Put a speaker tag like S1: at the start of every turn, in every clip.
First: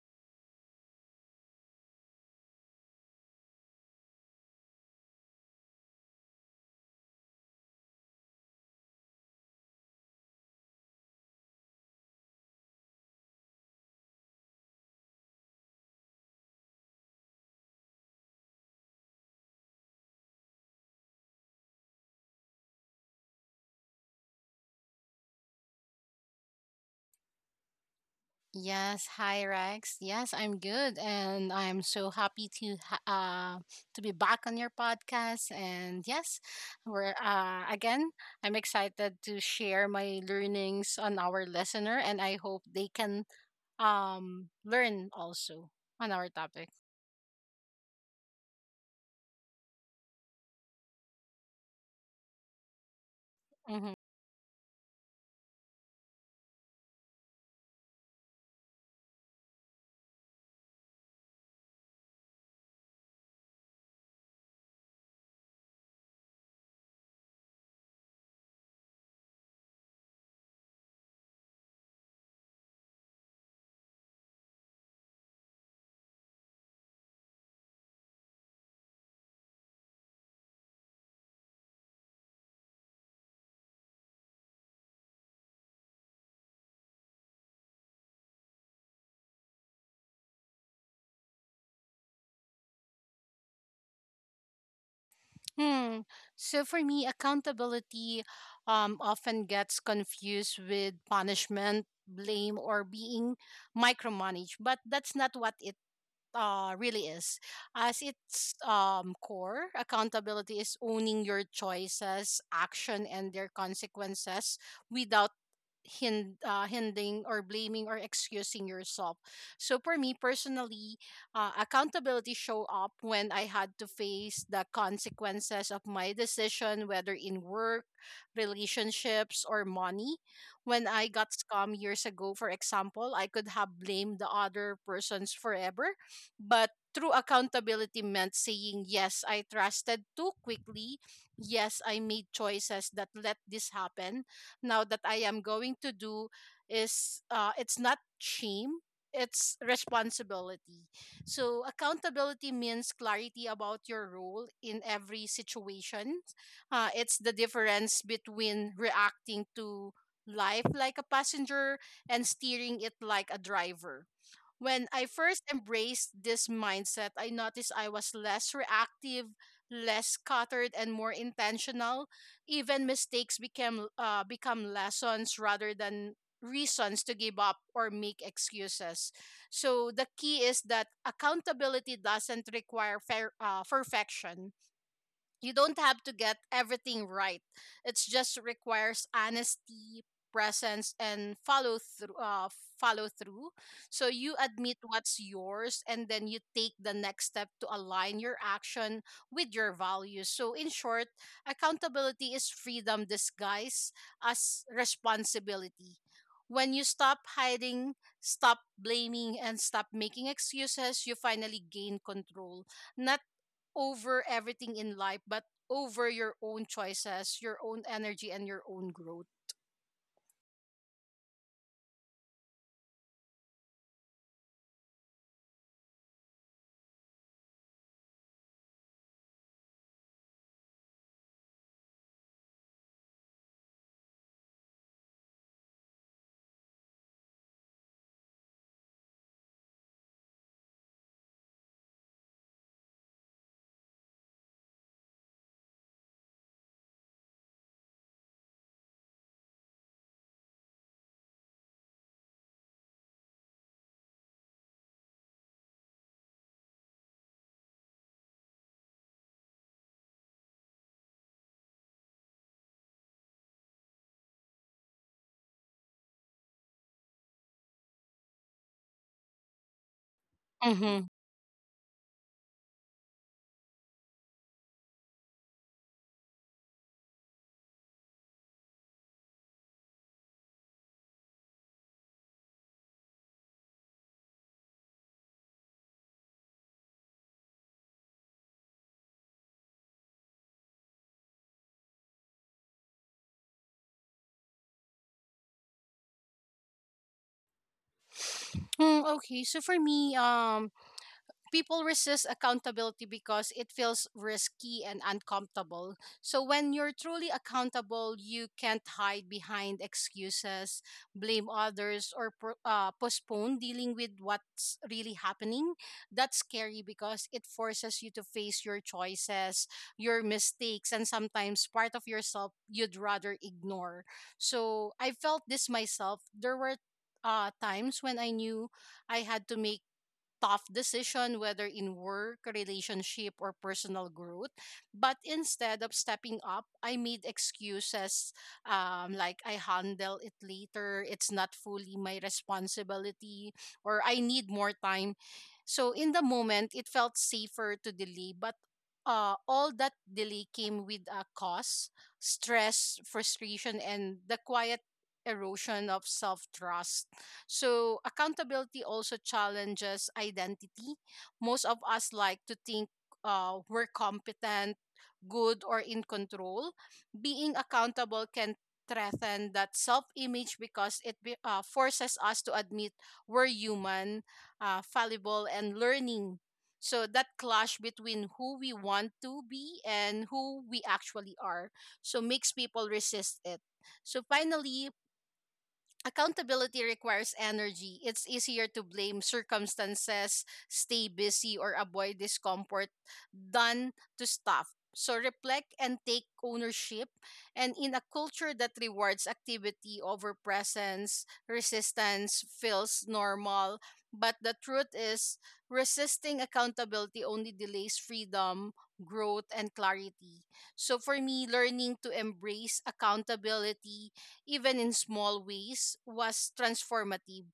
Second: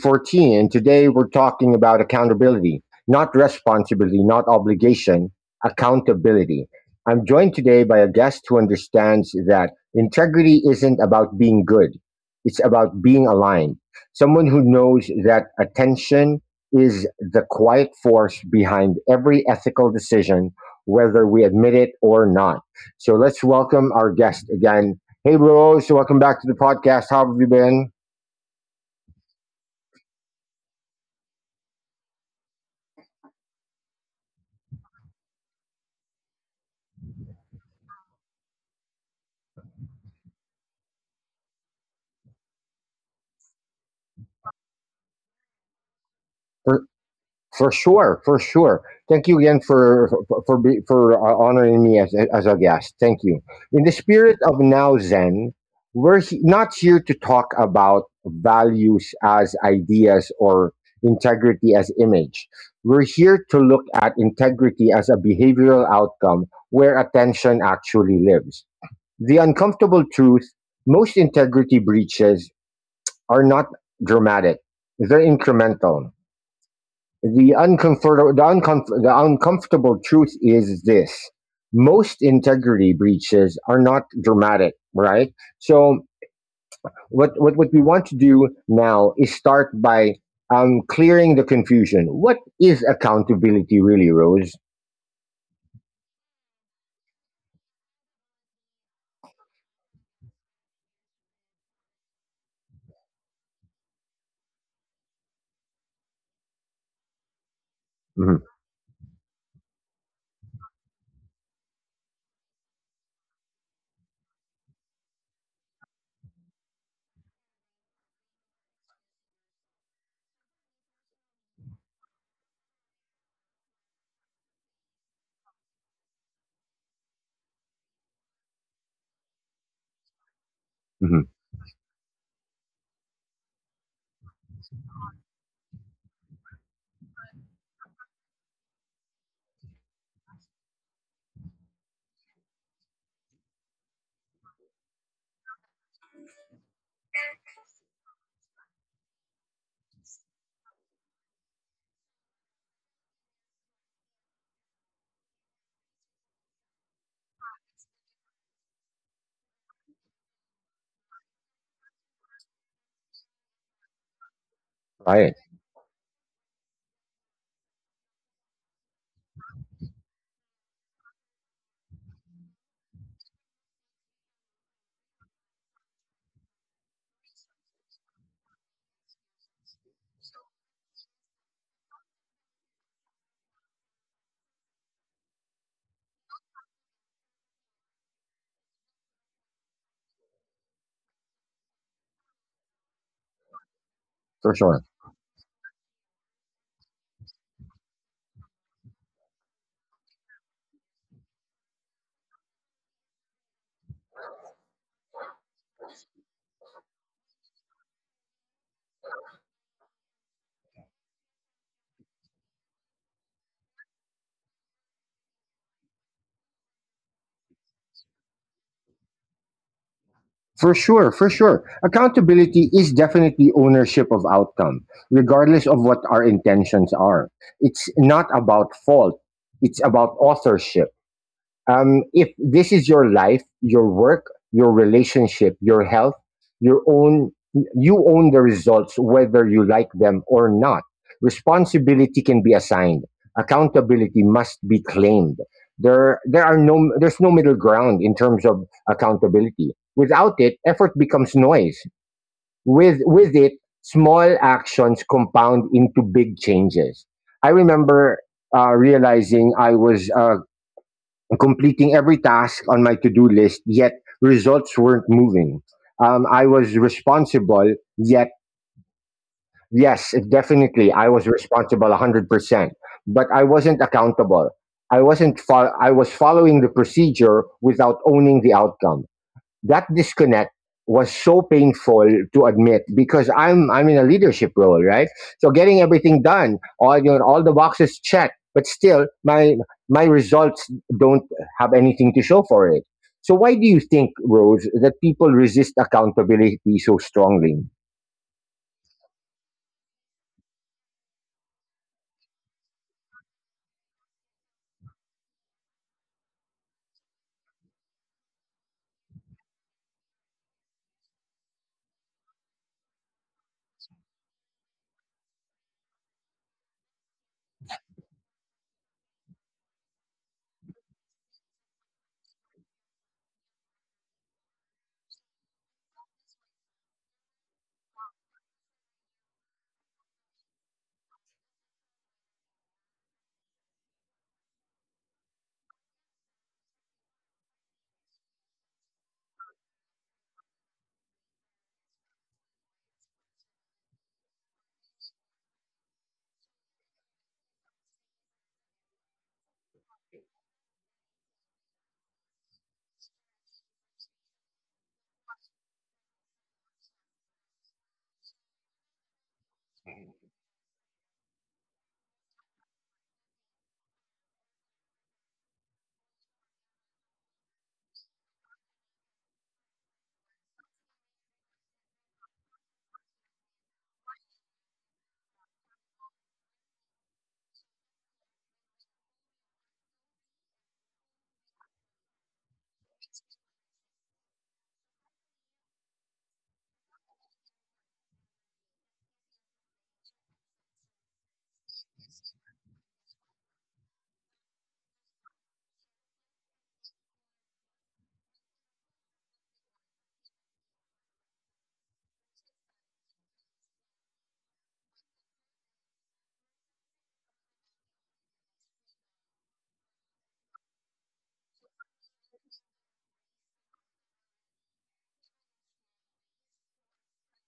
S1: 14, and today we're talking about accountability, not responsibility, not obligation, accountability. I'm joined today by a guest who understands that integrity isn't about being good. It's about being aligned. Someone who knows that attention is the quiet force behind every ethical decision, whether we admit it or not. So let's welcome our guest again. Hey, Rose, welcome back to the podcast. How have you been?
S2: Yes, hi Rex. Yes, I'm good, and I'm so happy to to be back on your podcast. And yes, we're again. I'm excited to share my learnings on our listener, and I hope they can learn also on our topic.
S1: For, for sure, for sure. Thank you again for honoring me as a guest. Thank you. In
S2: Mm-hmm.
S1: the spirit of now Zen, not here to talk about values as ideas or integrity as image. We're here to look at integrity as a behavioral outcome where attention actually lives. The uncomfortable truth: most integrity breaches are not dramatic; they're incremental. The uncomfortable truth is this: most integrity breaches are not dramatic, right? So what we want to do now is start by clearing the confusion. What is accountability really, Rose?
S2: Hmm. So for me, accountability often gets confused with punishment, blame, or being micromanaged, but that's not what it really is. As
S1: Mm-hmm.
S2: its core, accountability is owning your choices, action, and their consequences without hindering or blaming or excusing yourself. So for me personally, accountability show up when I had to face the consequences of my decision, whether in work, relationships, or money. When I
S1: Mm-hmm.
S2: got scammed years ago, for example, I could have blamed the other persons forever, but true accountability meant saying, yes, I trusted too quickly. Yes, I made choices that let this happen. Now that I am going to do is it's not shame, it's responsibility. So accountability means clarity about your role in every situation. It's the difference between reacting to life like a passenger and steering it like a driver. When I
S1: Right,
S2: first embraced this mindset, I noticed I was less reactive, less cluttered, and more intentional. Even mistakes became become lessons rather than reasons to give up or make excuses. So the key is that accountability doesn't require perfection. You don't have to get everything right. It just requires honesty, presence, and follow through. Follow through. So you
S1: for
S2: admit
S1: sure.
S2: what's yours, and then you take the next step to align your action with your values. So in short, accountability is freedom disguised as responsibility. When you stop hiding, stop blaming, and stop making excuses, you finally gain control, not over everything in life, but over your own choices, your own energy, and your own growth.
S1: For sure, for sure. Accountability is definitely ownership of outcome, regardless of what our intentions are. It's not about fault, it's about authorship. If this is your life, your work, your relationship, your health, your own, you own the results whether you like them or not. Responsibility can be assigned. Accountability must be claimed. There's no middle ground in terms of accountability. Without it, effort becomes noise. With it, small actions compound into big changes. I remember realizing I was completing every task on my to-do list, yet results weren't moving. I was responsible, yet yes, definitely
S2: Mm-hmm.
S1: I was responsible 100%, but I wasn't accountable. I was following the procedure without owning the outcome. That disconnect was so painful to admit because I'm in a leadership role, right? So getting everything done, all you know, all the boxes checked, but still my results don't have anything to show for it. So why do you think, Rose, that people resist accountability so strongly?
S2: Hmm, okay, so for me, people resist accountability because it feels risky and uncomfortable. So when you're truly accountable, you can't hide behind excuses, blame others, or postpone dealing with what's really happening. That's scary because it forces you to face your choices, your mistakes, and sometimes part of yourself you'd rather ignore. So I felt this myself. There were times when I knew I had to make tough decision, whether in work, relationship, or personal growth. But instead of stepping up, I made excuses, like I handle it later, it's not fully my responsibility, or I need more time. So in the moment, it felt safer to delay, but all that delay came with a cost, stress, frustration, and the quiet erosion of self trust. So accountability also challenges identity. Most of us like to think we're competent, good, or in control. Being accountable can threaten that self-image because it forces us to admit we're human, fallible, and learning. So that clash between who we want to be and who we actually are, so makes people resist it. So finally, accountability requires energy. It's easier to blame circumstances, stay busy, or avoid discomfort than to stop. So reflect and take ownership. And in a culture that rewards activity over presence, resistance feels normal. But the truth is, resisting accountability only delays freedom, growth, and clarity. So for me, learning to embrace accountability even in small ways, was transformative.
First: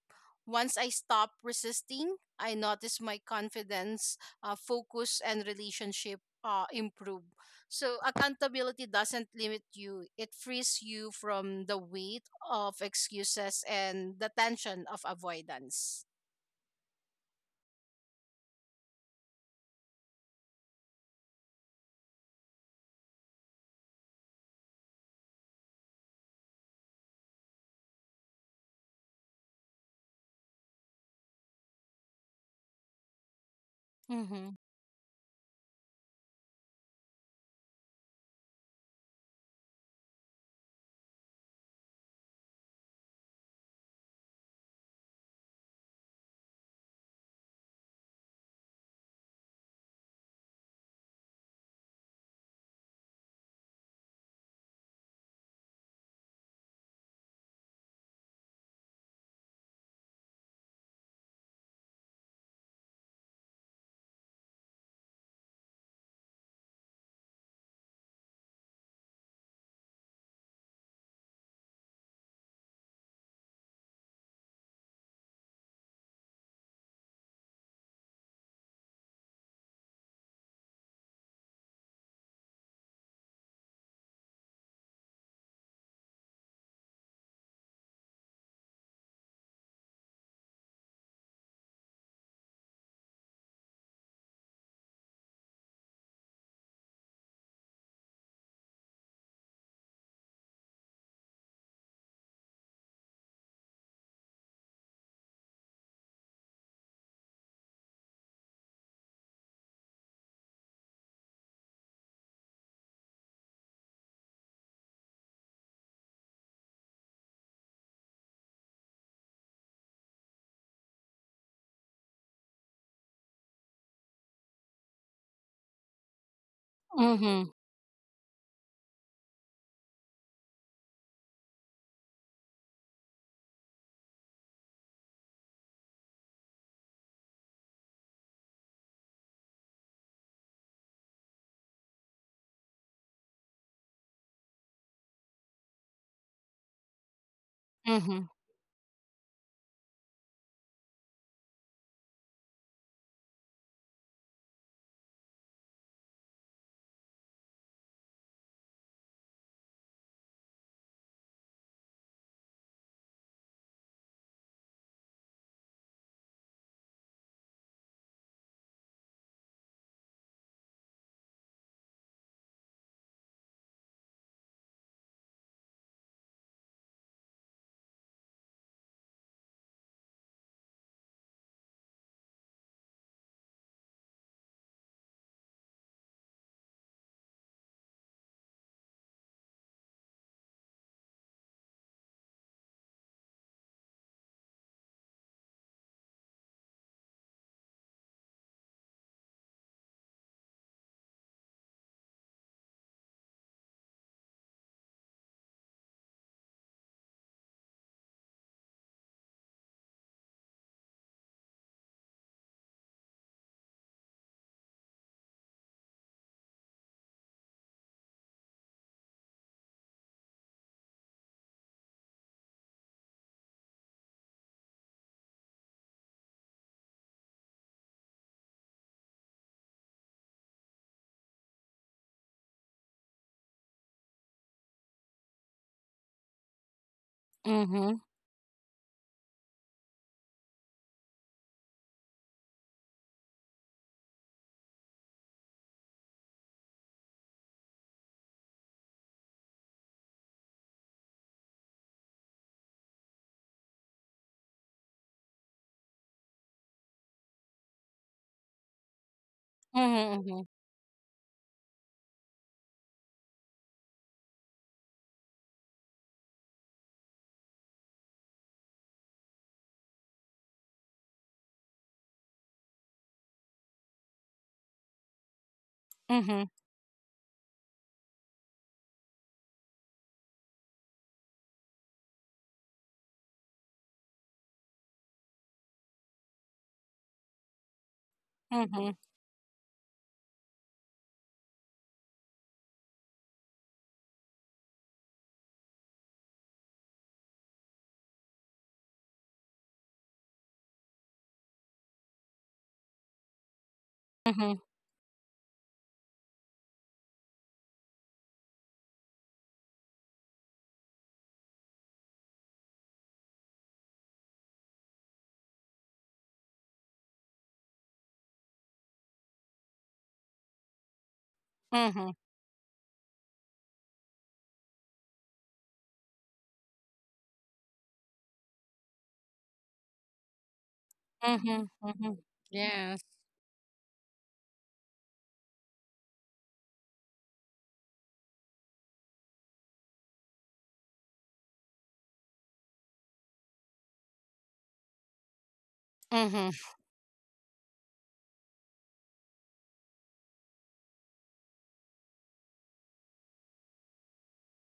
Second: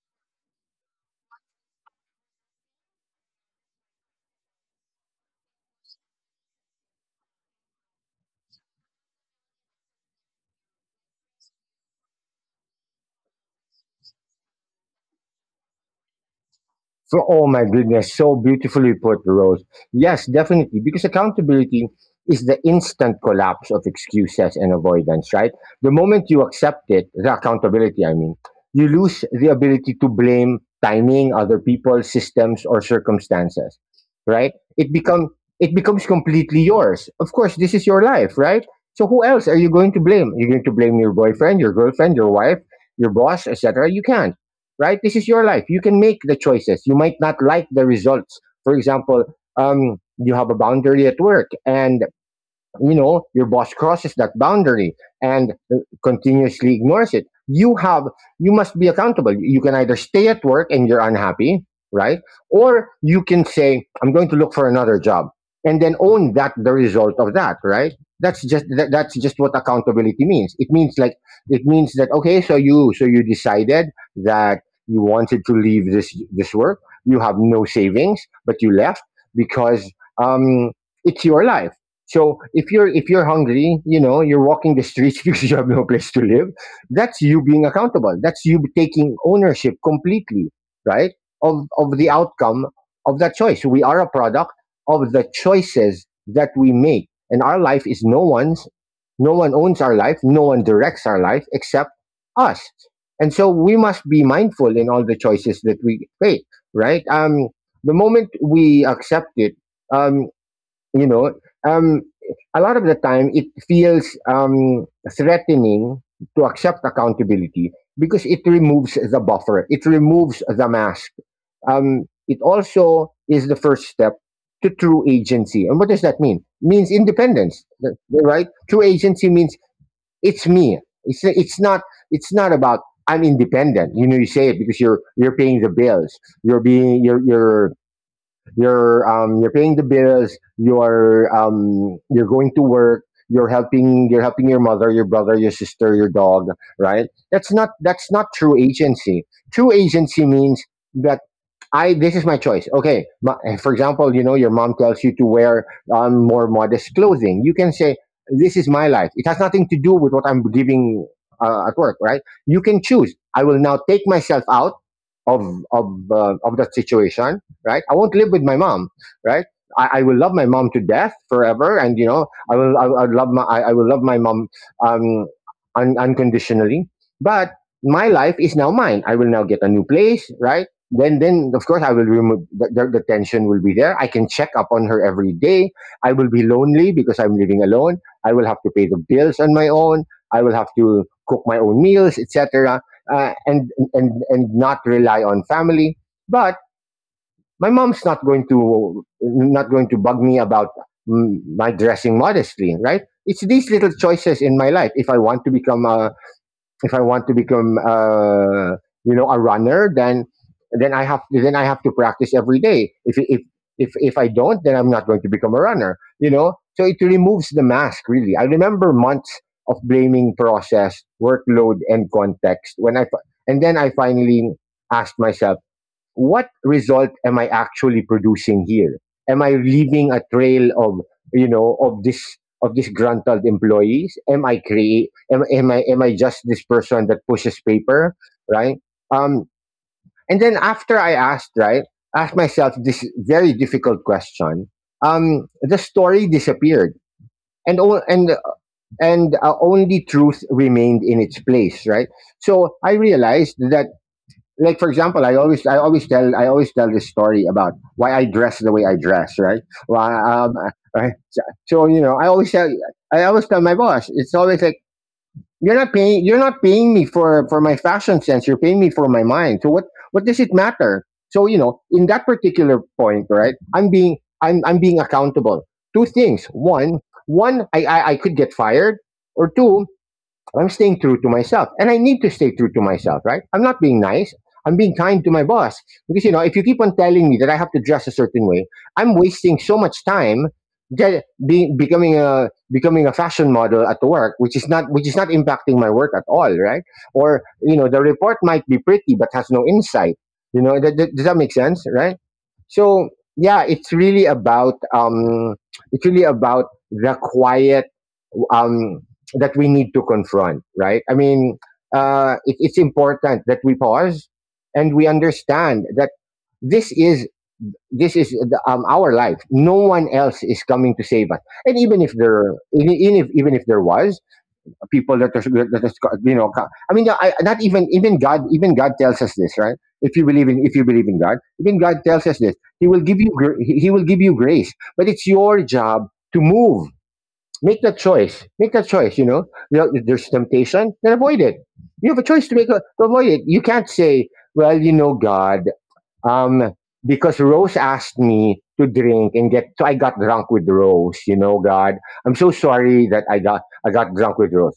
S2: Once I stopped resisting, I noticed my confidence, focus, and relationship improve. So, accountability doesn't limit you, it frees you from the weight of excuses and the tension of avoidance.
S1: Oh my goodness, so beautifully put, Rose. Yes, definitely, because accountability is the instant collapse of excuses and avoidance, right? The moment you accept it, the accountability, I mean, you lose the ability to blame timing, other people, systems, or circumstances,
S2: Mm-hmm.
S1: right? It become it becomes completely yours. Of course, this is your life, right? So who else are you going to blame? You're going to blame your boyfriend, your girlfriend, your wife, your boss, etc. You can't, right? This is your life. You can make the choices. You might not like the results. For example, you have a boundary at work, and you know your boss crosses that boundary and continuously ignores it. You have you must be accountable. You can either stay at work and you're unhappy, right? Or you can say, I'm going to look for another job, and then own that the result of that, right? That's just what accountability means. It means like it means that, okay, so you decided that you wanted to leave this work. You have no savings, but you left because um it's your life. So if you're hungry, you know, you're walking the streets because you have no place to live, that's you being accountable. That's you taking ownership completely, right? Of the outcome of that choice. We are a product of the choices that we make. And our life is no one owns our life, no one directs our life except us. And so we must be mindful in all the choices that we make, right? The moment we accept it, um, you know um a lot of the time it feels threatening to accept accountability because it removes the buffer, it removes the mask. It also is the first step to true agency. And what does that mean? Means
S2: Mm-hmm.
S1: independence. Right, true agency means it's me. It's not it's not about I'm independent, you know, you say it because you're paying the bills. you're being you're you're you're paying the bills. You're going to work. You're helping your mother, your brother, your sister, your dog. Right? That's
S2: Mm-hmm.
S1: not true agency. True agency means that I, this is my choice. Okay, for example, you know your mom tells you to wear more modest clothing. You can say, this is my life. It has nothing to do with what I'm giving at work, right? You can choose. I will now take myself out of of that situation, right? I won't live with my mom, right? I will love my mom to death forever, and you know, I will love my mom um, unconditionally. But my life is now mine. I will now get a new place, right? Then of course I will remove the, the tension will be there. I can check up on her every day. I will be lonely because I'm living alone. I will have to pay the bills on my own. I will have to cook my own meals, etc. And not rely on family. But my mom's not going to bug me about my dressing modestly, right? It's these little choices in my life. If I want to become a if I want to become you know a runner, then then I have to practice every day. If I don't, then I'm not going to become a runner, you know. So it removes the mask. Really, I remember months of blaming process, workload, and context, when I and then I finally asked myself, what result am I actually producing here? Am I leaving a trail of, you know, of disgruntled employees? Am I create? Am I just this person that pushes
S2: Mm-hmm.
S1: paper, right? Um, and then after I asked, right, asked myself this very difficult question. The story disappeared, and only truth remained in its place, right? So I realized that, like for example, I always tell this story about why I dress the way I dress, right? Well,
S2: Mm-hmm.
S1: right? So, so, you know, I always tell my boss, it's always like you're not paying me for my fashion sense. You're paying me for my mind. So what does it matter? So you know, in that particular point, right? I'm being accountable. Two things.
S2: Mm-hmm.
S1: One, I could get fired, or two, I'm staying true to myself. And I need to stay true to myself, right? I'm not being nice. I'm being kind to my boss. Because, you know, if you keep on telling me that I have to dress a certain way,
S2: Mm-hmm.
S1: I'm wasting so much time get, being, becoming a becoming a fashion model at work, which is not impacting my work at all, right? Or you know, the report might be pretty but has no insight. You know, does that make sense, right? So yeah, it's really about the quiet um, that we need to confront, right? I mean, it's important that we pause and we understand that this is this is the, our life. No one else is coming to save us. And
S2: Mm-hmm.
S1: even if there was people that are you know, I mean, I, not even even God tells us this, right? If you believe in God,
S2: Mm-hmm.
S1: even God
S2: Mm-hmm.
S1: tells us this.
S2: Yes.
S1: He will give you grace, but it's your job to move. Make that choice. Make that choice. You know, if there's temptation, then avoid it. You have a choice to to avoid it. You can't say, "Well, you know, God, um,
S2: Mm-hmm.
S1: because Rose asked me to drink so I got drunk with Rose. You know, God, I'm so sorry that I got drunk with Rose."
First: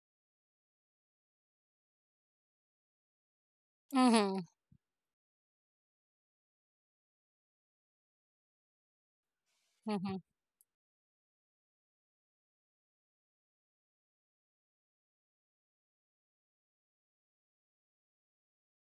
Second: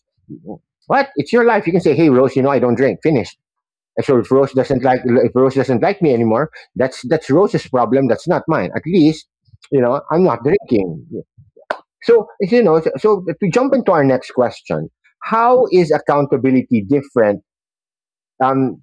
S1: What? It's your life. You can say, "Hey, Rose, you know, I don't drink." Finished. And so
S2: Mm-hmm.
S1: If Rose doesn't like me anymore, that's Rose's problem. That's not mine. At least, you know, I'm not drinking. So you know, so to jump into our next question, how is accountability different um,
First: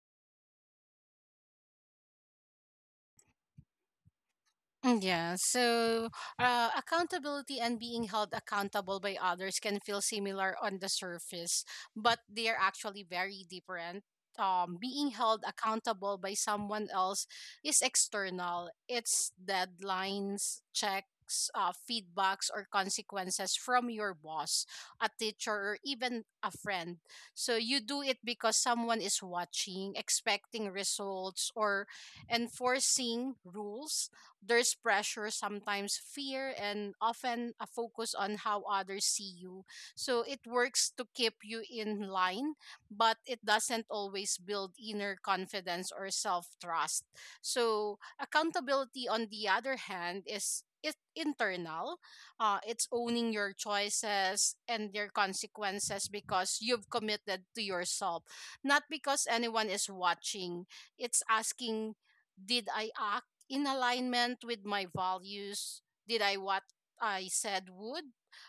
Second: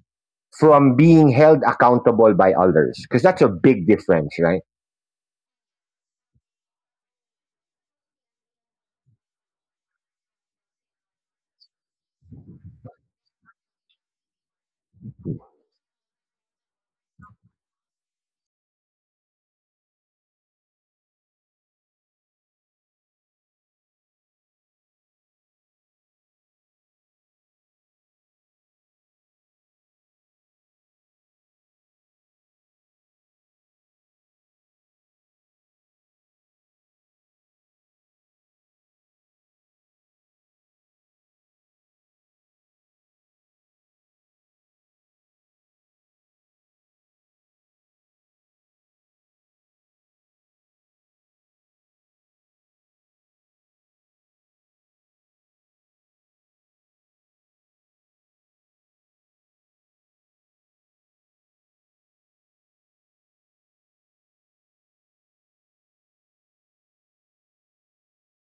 S1: from being held accountable by others? Because that's a big difference, right?
S2: Yeah, so accountability and being held accountable by others can feel similar on the surface, but they are actually very different. Being held accountable by someone else is external, it's deadlines, checks, feedbacks, or consequences from your boss, a teacher, or even a friend. So you do it because someone is watching, expecting results, or enforcing rules. There's pressure, sometimes fear, and often a focus on how others see you. So it works to keep you in line, but it doesn't always build inner confidence or self trust. So accountability, on the other hand, is it internal. It's owning your choices and their consequences because you've committed to yourself, not because anyone is watching. It's asking, did I act in alignment with my values? Did I what I said would?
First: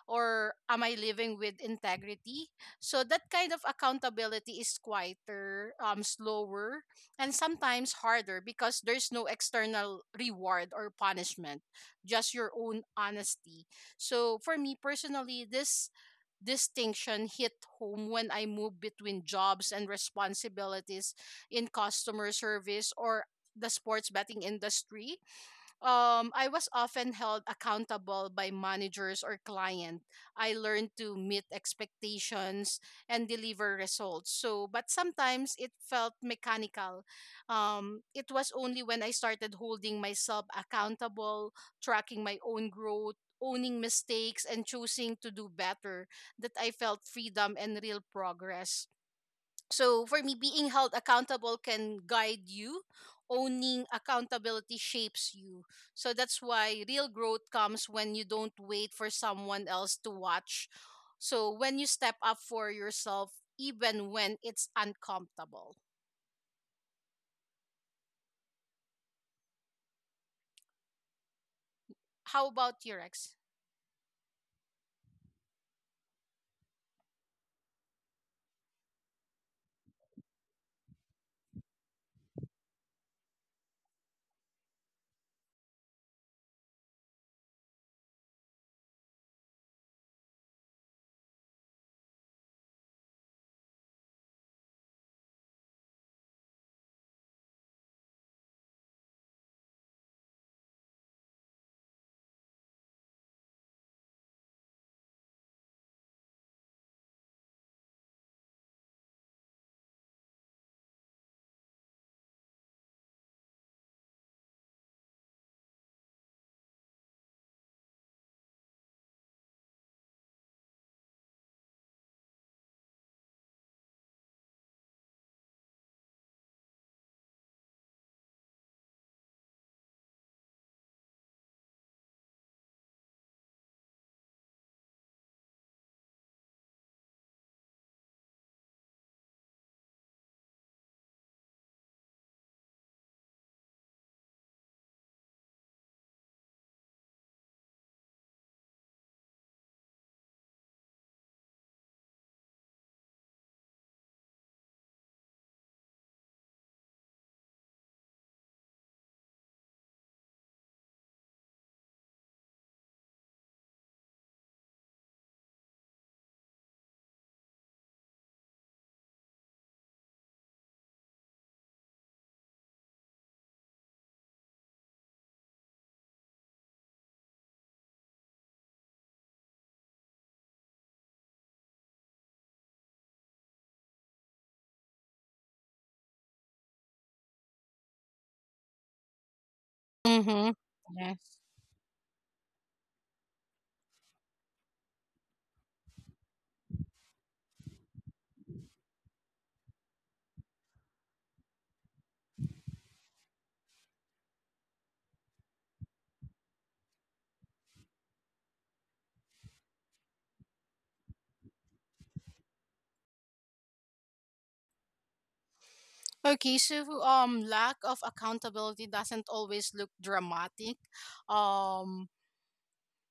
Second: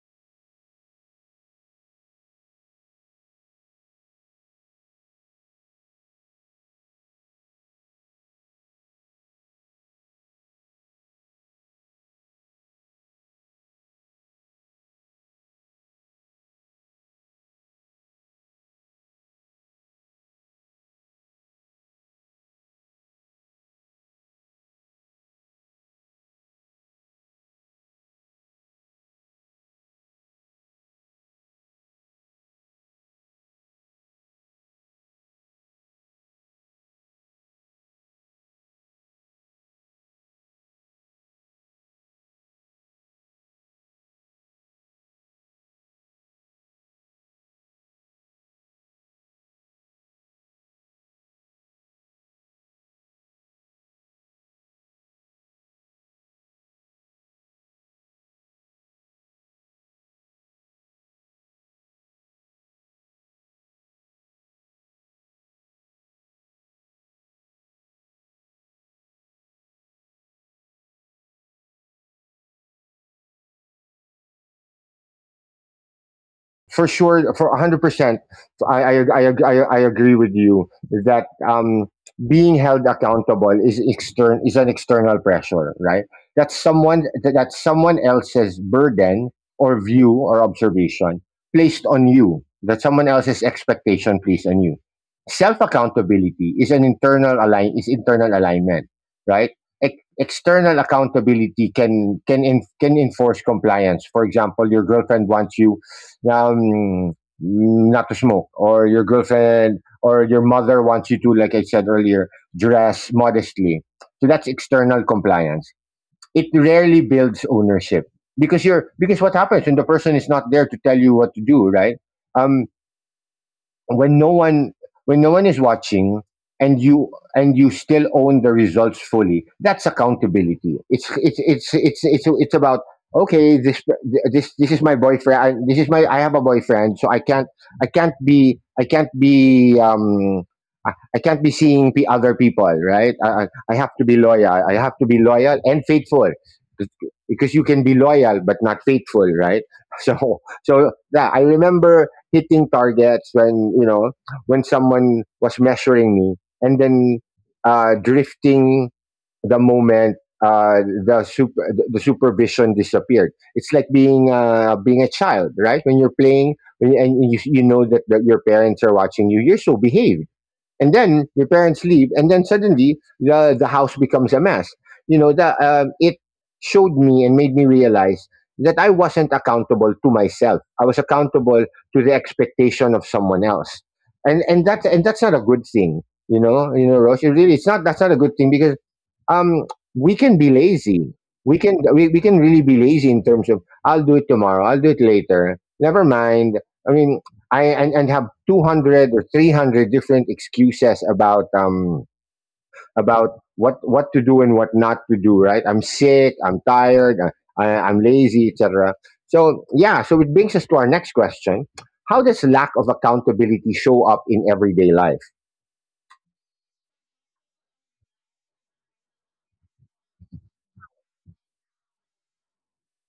S2: Or am I living with integrity? So that kind of accountability is quieter, slower, and sometimes harder because there's no external reward or punishment, just your own honesty. So for me personally, this distinction hit home when I moved between jobs and responsibilities in customer service or the sports betting industry. Um, I was often held accountable by managers or client. I learned to meet expectations and deliver results. So, but sometimes it felt mechanical. It was only when I started holding myself accountable, tracking my own growth, owning mistakes, and choosing to do better that I felt freedom and real progress. So for me, being held accountable can guide you. Owning accountability shapes you. So that's why real growth comes when you don't wait for someone else to watch. So when you step up for yourself, even when it's uncomfortable. How about you, Rex?
S1: For sure, for 100%, I agree with you that being held accountable is extern is an external pressure, right? That's that's someone else's burden or view or observation placed on you. That someone else's expectation placed on you. Self accountability is an internal align is internal alignment, right? External accountability can enforce compliance. For example, your girlfriend wants you um, not to smoke, or your girlfriend or your mother wants you to, like I said earlier, dress modestly. So that's external compliance. It rarely builds ownership, because you're because what happens when the person is not there to tell you what to do, right? um when no one, when no one is watching, and you, and you still own the results fully, that's accountability. It's about, okay, this this is my boyfriend. This is my, I have a boyfriend, so I can't, I can't be I can't be seeing other people, right? I, I have to be loyal. I have to be loyal and faithful, because you can be loyal but not faithful, right? So, so yeah, I remember hitting targets when you know, when someone was measuring me, and then drifting the moment supervision disappeared. It's like being being a child, right? When you're playing and you know that, that your parents are watching you, you're so behaved, and then your parents leave, and then suddenly the house becomes a mess. You know that, it showed me and made me realize that I wasn't accountable to myself. I was accountable to the expectation of someone else, and that, and that's not a good thing. You know, you know Rosh, it really it's not, that's not a good thing, because um we can
S2: Mm-hmm.
S1: be lazy.
S2: Yeah.
S1: We can really be lazy, in terms of, I'll do it tomorrow, I'll do it later, never mind. I mean, I and have 200 or 300 different excuses about what to do and what not to do, right? I'm sick, I'm tired, I'm lazy, etc. So yeah, so it brings us to our next question: how does lack of accountability show up in everyday life?
S2: Okay, so lack of accountability doesn't always look dramatic. Um,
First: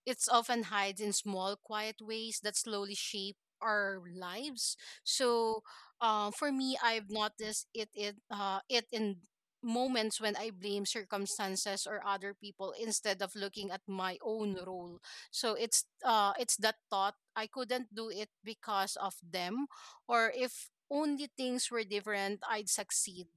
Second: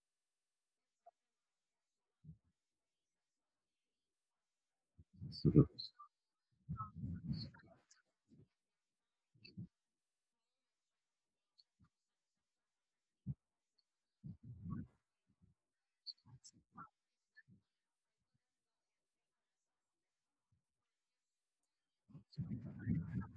S2: it's often hides in small quiet ways that slowly shape our lives. So for me, I've noticed it in moments when I blame circumstances or other people instead of looking at my own role. So it's that thought, I couldn't do it because of them, or if only things were different I'd succeed.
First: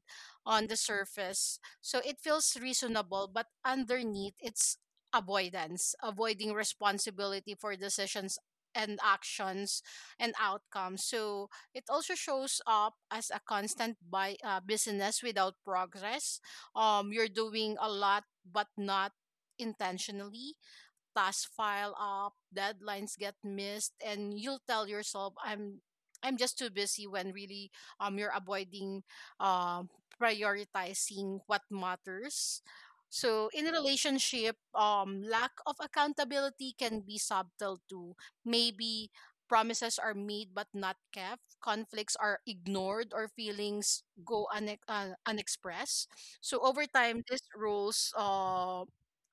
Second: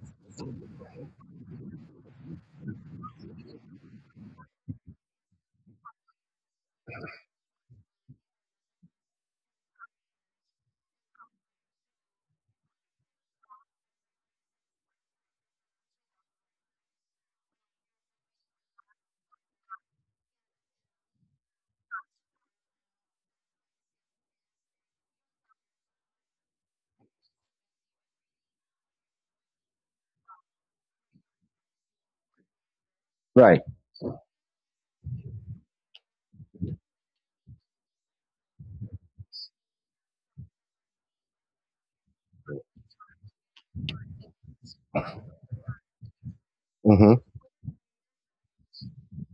S2: On the surface, so it feels reasonable, but underneath it's avoidance, avoiding responsibility for decisions and actions and outcomes. So it also shows up as a constant by business without progress. You're doing a lot, but not intentionally. Tasks file up, deadlines get missed, and you'll tell yourself, I'm just too busy." When really, you're avoiding, um, prioritizing what matters. So
S1: Right.
S2: in a relationship, lack of accountability can be subtle too. Maybe promises are made but not kept, conflicts are ignored, or feelings go unexpressed. So over
S1: Hmm.
S2: time, these rules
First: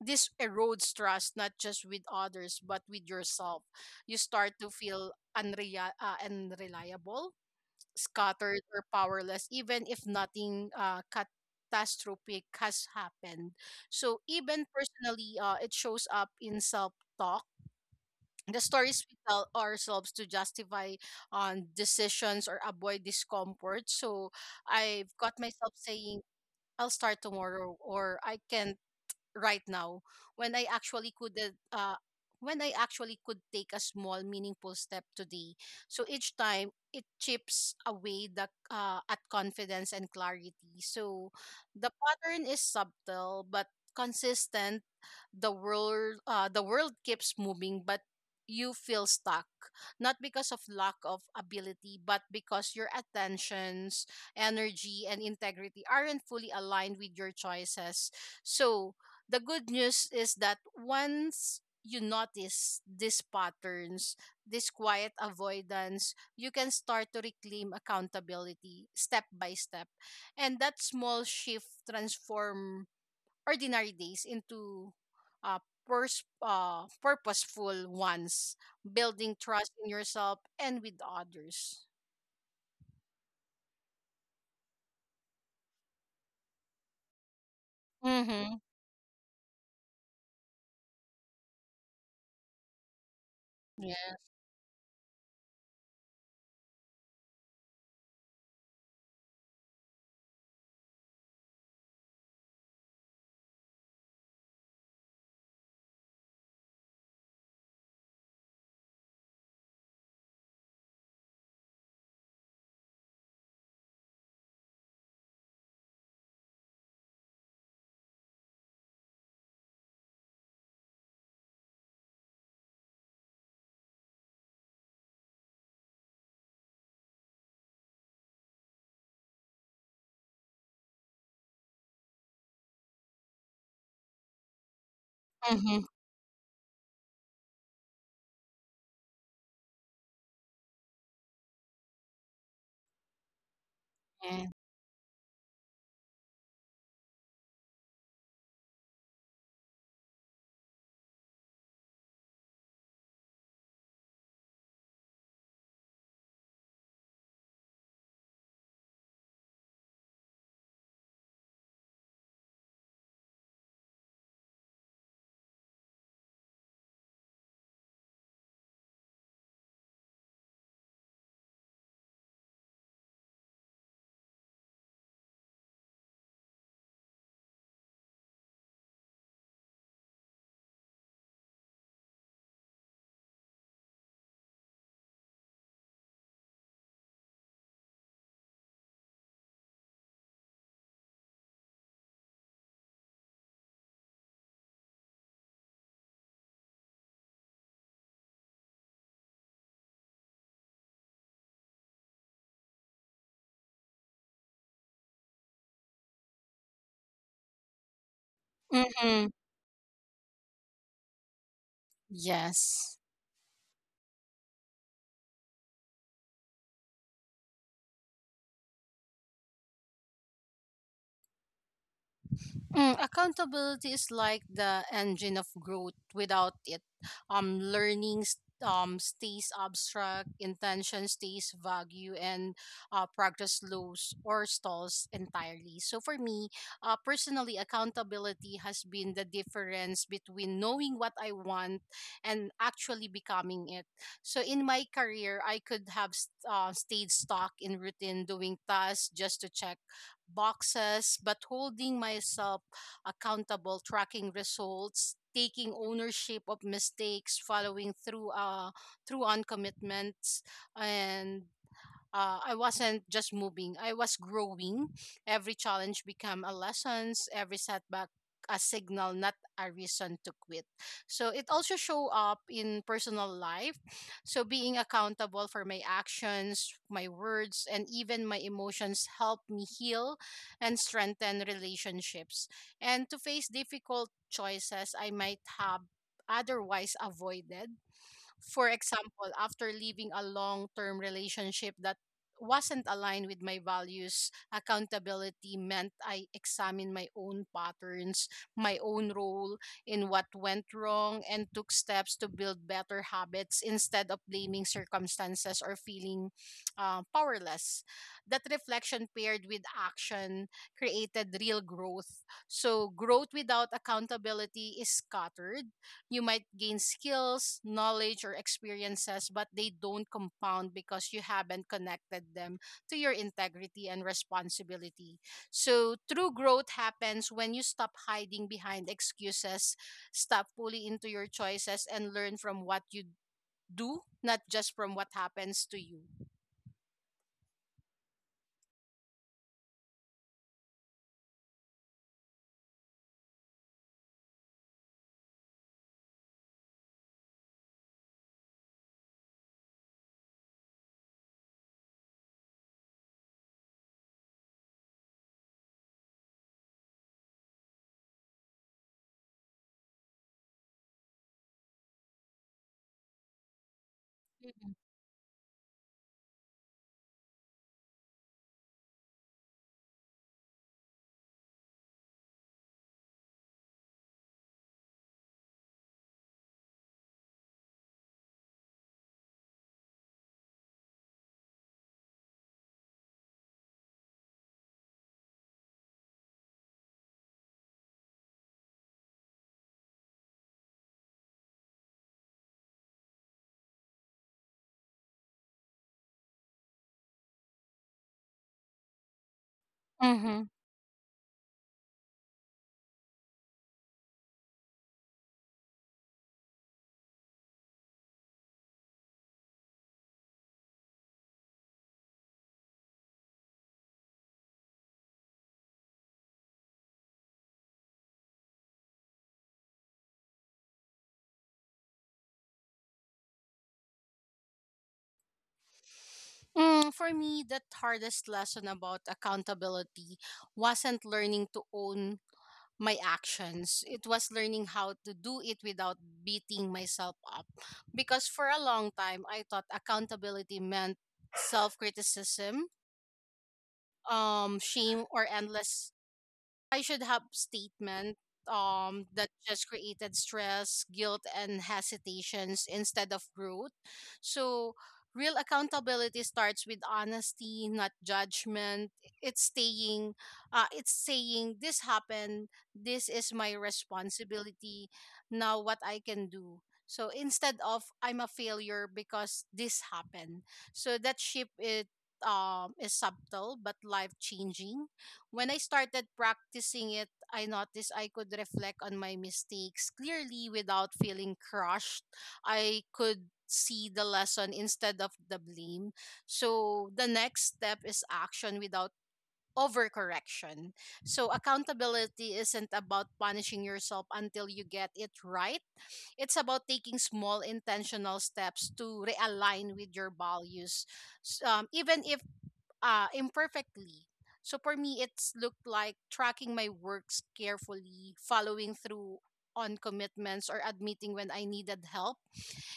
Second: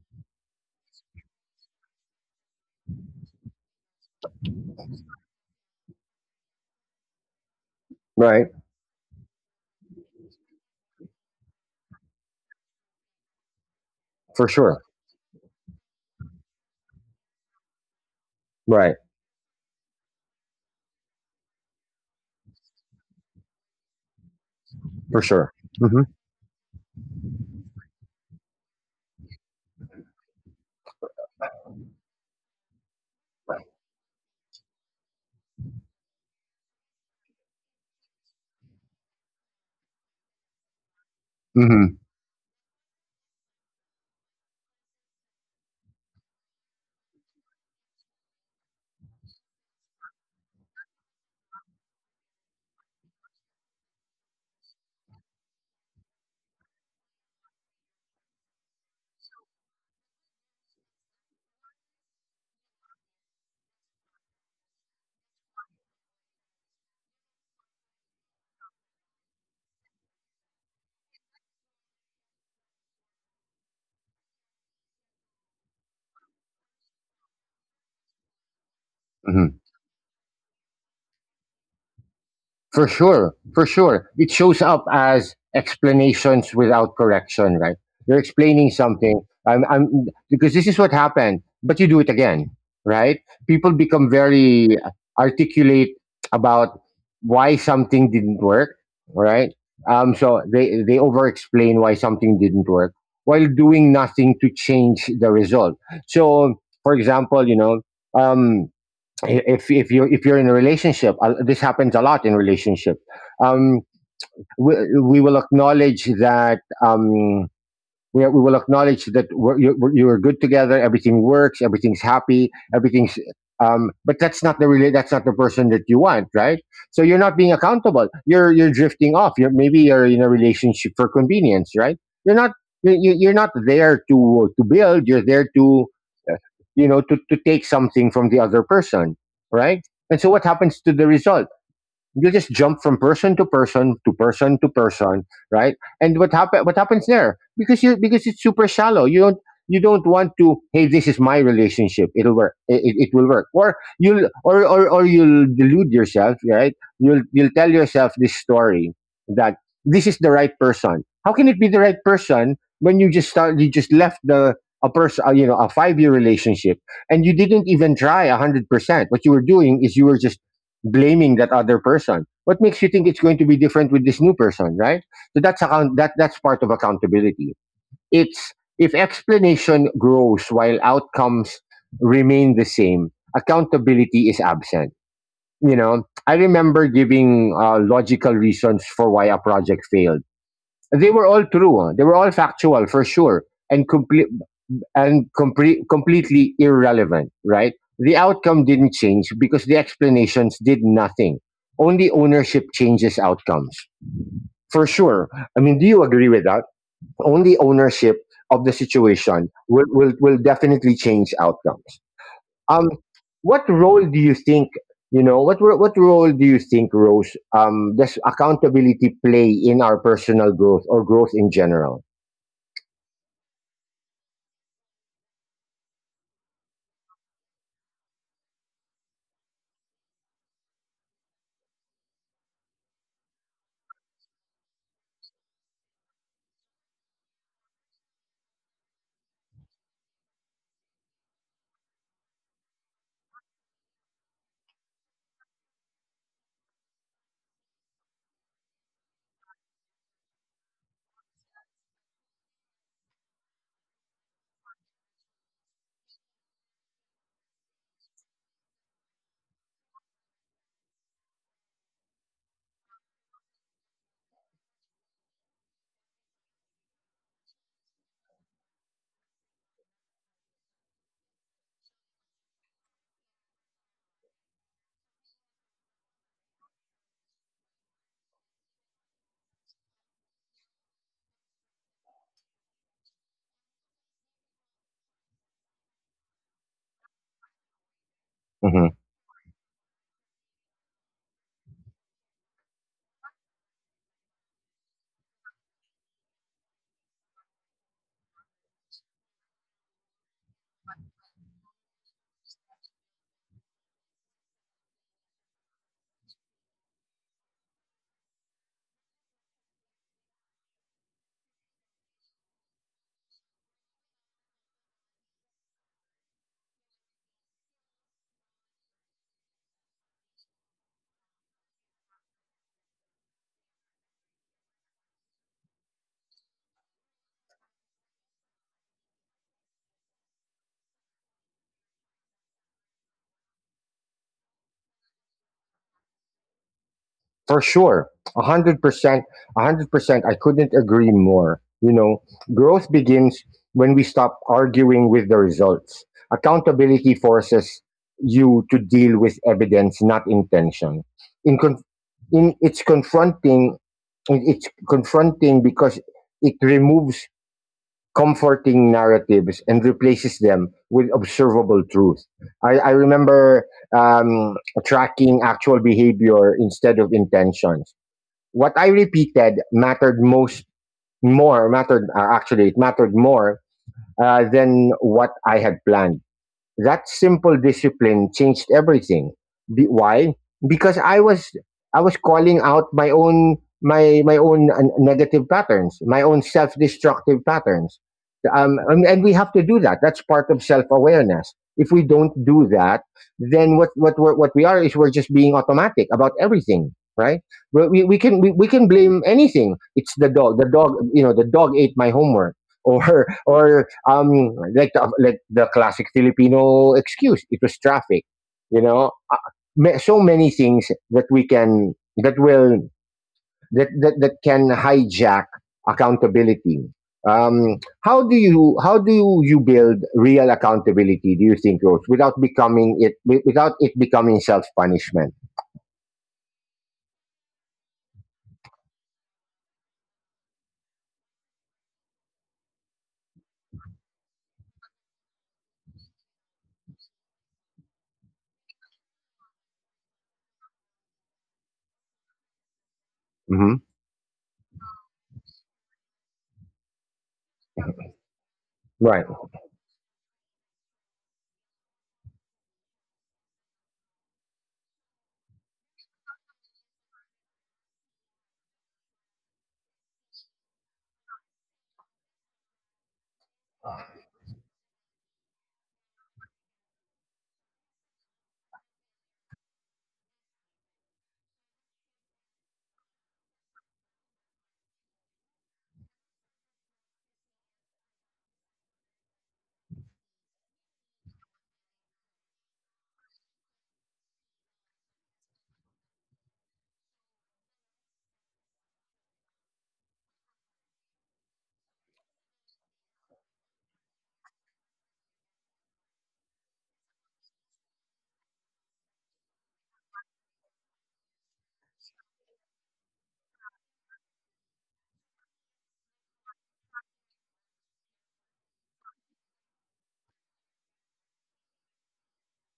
S2: this erodes trust, not just with others but with yourself. You start to feel unreliable,
S1: Right.
S2: scattered, or powerless even if nothing catastrophic has happened. So
S1: For
S2: even
S1: sure.
S2: personally, it shows up in self talk, the
S1: Right.
S2: stories we tell ourselves to justify on decisions or avoid discomfort. So I've
S1: For
S2: got
S1: sure.
S2: myself
S1: Hmm.
S2: saying, I'll start tomorrow, or I can right now, when I actually could uh uh, when I actually could take a small meaningful step today. So each time it chips away the at confidence and clarity. So the pattern is subtle but consistent. The world the world keeps moving, but you feel stuck, not because of lack of ability, but because your attentions, energy, and integrity aren't fully aligned with your choices. So the good news is that once you notice these patterns, this quiet avoidance, you can start to reclaim accountability step by step. And that small shift transform ordinary days into uh, purposeful ones, building
S1: Hmm.
S2: trust in yourself and with others.
S1: For sure, for sure. It shows up as explanations without correction, right? You're
S2: Mm-hmm.
S1: explaining something. I'm, because this is what happened, but you do it again, right? People become
S2: Yeah.
S1: very articulate about why something didn't work, right? So they over explain why something didn't work, while doing nothing to change the result. So, for example, you know, um, if you if you're in a relationship, this happens a lot in relationship. um we, we will acknowledge that we will acknowledge that you, you are good together. Everything works. Everything's happy. Everything's. But that's not the really. That's not the person that you want, right? So you're not being accountable. You're drifting off. You're, maybe you're in a relationship for convenience, right? You're not, you're not there to build. You're there
S2: Mm-hmm.
S1: to, uh, you know, to take something from the other person, right? And so what happens to the result? You just jump from person to person to
S2: Yeah.
S1: person to person, right? And what happens there? Because you, because it's super shallow. You don't, you don't want to, hey, this is my relationship, it'll work, it it will work. Or you'll, or or you'll delude yourself, right? You'll tell yourself this story that this is the right person. How can it be the right person when you just start you just left the a person, you know, a 5 year relationship, and you didn't even try 100%? What you were doing is you were just blaming that other person. What makes you think it's going to be different with this new person, right? So that's account that that's part of accountability. It's, if explanation grows while outcomes remain the same, accountability is absent. You know, I remember giving logical reasons for why a project failed. They were all true, huh? They were all factual, for sure, and complete and completely irrelevant, right? The outcome didn't change because the explanations did nothing. Only ownership changes outcomes. For sure. I mean, do you agree with that? Only ownership of the
S2: Mm-hmm.
S1: situation will definitely change outcomes. Um,
S2: Yes.
S1: what role do you think, you know, what role do you think, Rose, does accountability play in our personal growth or growth in general?
S2: Mm, accountability is like the engine of growth. Without it, learning stays abstract, intention stays vague, and progress slows or stalls entirely. So, for me, personally, accountability has been the difference between knowing what I want and actually becoming it. So, in my career, I could have stayed stuck in routine, doing tasks just to check boxes, but holding myself accountable, tracking results, taking ownership of mistakes, following through on commitments, and I wasn't just moving. I was growing. Every challenge became a lesson. Every setback a signal, not a reason to quit. So it also show up in personal life. So being accountable for my actions, my words, and even my emotions help me heal and strengthen relationships. And to face difficult choices I might have otherwise avoided, for
S1: Mm-hmm.
S2: example, after leaving a long term relationship that wasn't aligned with my values, accountability meant I examined my own patterns, my own role in what went wrong, and took steps to build better habits instead of blaming circumstances or feeling powerless. That reflection paired with action created real growth. So, growth without accountability is scattered. You might gain skills, knowledge, or experiences, but they don't compound because you haven't connected them to your integrity and responsibility. So, true growth happens when you stop hiding behind excuses, stop fully into your choices, and learn from what you do, not just from what happens to you.
S1: For sure, 100%, a 100%, I couldn't agree more. You know, growth begins when we stop arguing with the results. Accountability forces you to deal with evidence, not intention. in, con- in It's confronting. It's confronting because it removes comforting narratives and replaces them with observable truth. I remember um, tracking actual behavior instead of intentions. What I repeated mattered most, more mattered actually it mattered more than what I had planned. That simple discipline changed everything. Why? Because I was, I was calling out my own, my own negative patterns, my own self-destructive patterns. And we have to do that. That's part of self-awareness. If we don't do that, then what we are is, we're just being automatic about everything, right? But we can blame anything. It's the
S2: Mm-hmm.
S1: dog. The dog, you know, the dog ate my homework, or like like the classic Filipino excuse, it was traffic. You know, so many things that we can that will that can hijack accountability. Um, how do you build real accountability, do you think, Rose, without without it becoming self punishment?
S2: Mm, for me, the hardest lesson about accountability wasn't learning to own my actions. It was learning how to do it without beating myself up. Because for a long time, I thought accountability meant self criticism,
S1: Hmm.
S2: shame, or endless I should have statement
S1: Right.
S2: that just created stress, guilt and hesitations instead of growth. So real accountability starts with honesty, not judgment. It's saying it's saying this happened, this is my responsibility, now what I can do. So instead of I'm a failure because this happened. So that shift it is subtle but life changing when I started practicing it, I noticed I could reflect on my mistakes clearly without feeling crushed. I could see the lesson instead of the blame. So the next step is action without overcorrection. So accountability isn't about punishing yourself until you get it right. It's about taking small intentional steps to realign with your values. Even if imperfectly. So for me, it's looked like tracking my works carefully, following through on commitments, or admitting when I needed help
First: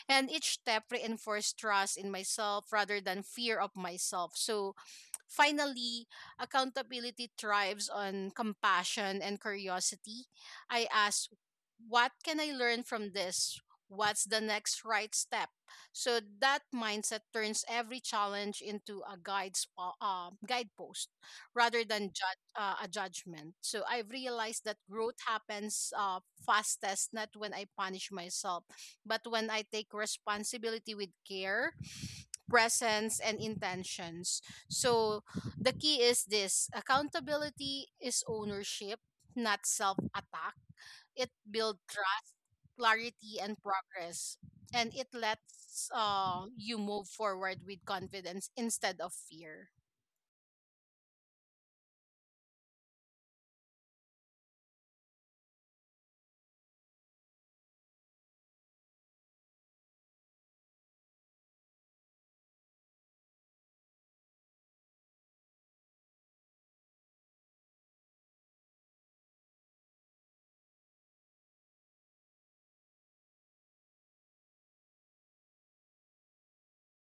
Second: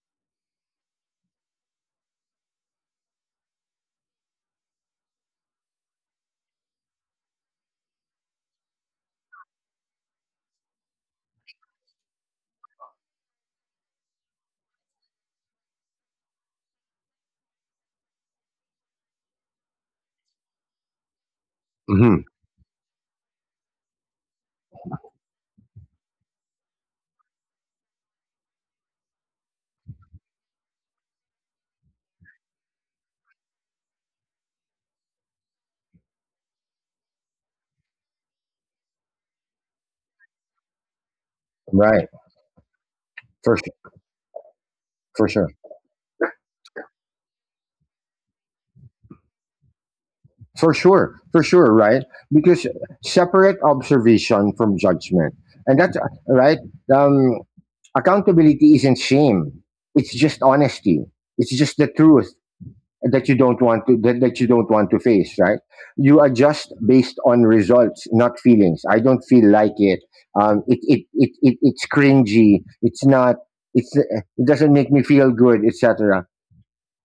S2: and each step reinforced trust in myself rather than fear of myself. So finally, accountability thrives on compassion and curiosity. I ask, what can I learn from this? What's the next right step? So that mindset turns every challenge into a guidepost rather than
S1: Hmm.
S2: a judgment. So I've realized that growth happens fastest, not when I punish myself, but when I take responsibility with care, presence, and intentions. So the key is this accountability is ownership, not self attack. It builds
S1: Right.
S2: trust, clarity, and
S1: for su-
S2: progress. And it
S1: for sure.
S2: lets you move forward with confidence instead of fear.
S1: For sure, for sure, right? Because separate observation from judgment, and that's right. Um, accountability isn't shame; it's just honesty. It's just the truth that you don't want to, that you don't want to face, right? You adjust based on results, not feelings. I don't feel like it. It it's cringy. It's not. It's, it doesn't make me feel good, etc.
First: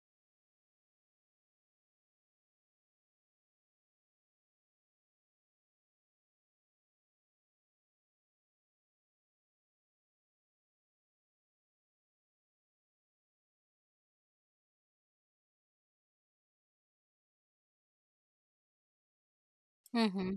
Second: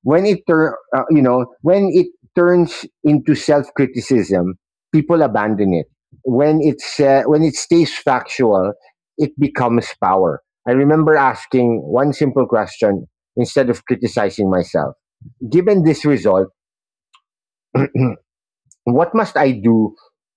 S1: When it you know, when it turns into self-criticism, people abandon it. When it's when it stays factual, it becomes power. I remember asking one simple question instead of criticizing myself: given this result, what must I do
S2: Mm-hmm.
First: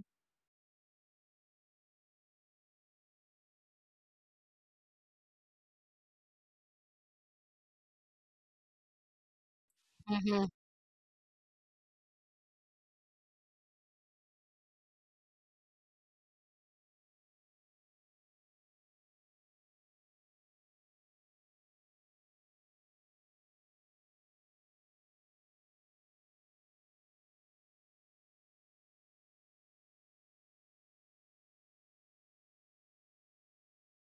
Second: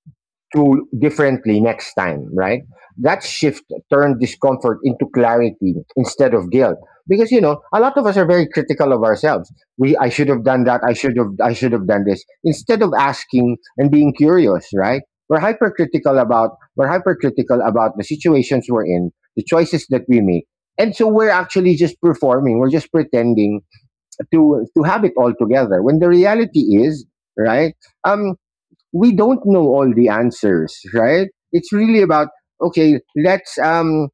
S1: through differently next time, right? That shift turned discomfort into clarity instead of guilt. Because you know, a lot of us are very critical of ourselves. We, I should have
S2: Mm-hmm.
S1: done that, I should have, I should have done this. Instead of asking and being curious, right? We're hypercritical about we're hypercritical about the situations we're in, the choices that we make. And so we're actually just performing, we're just pretending to have it all together. When the reality is, right? Um, we don't know all the answers, right? It's really about, okay, let's um,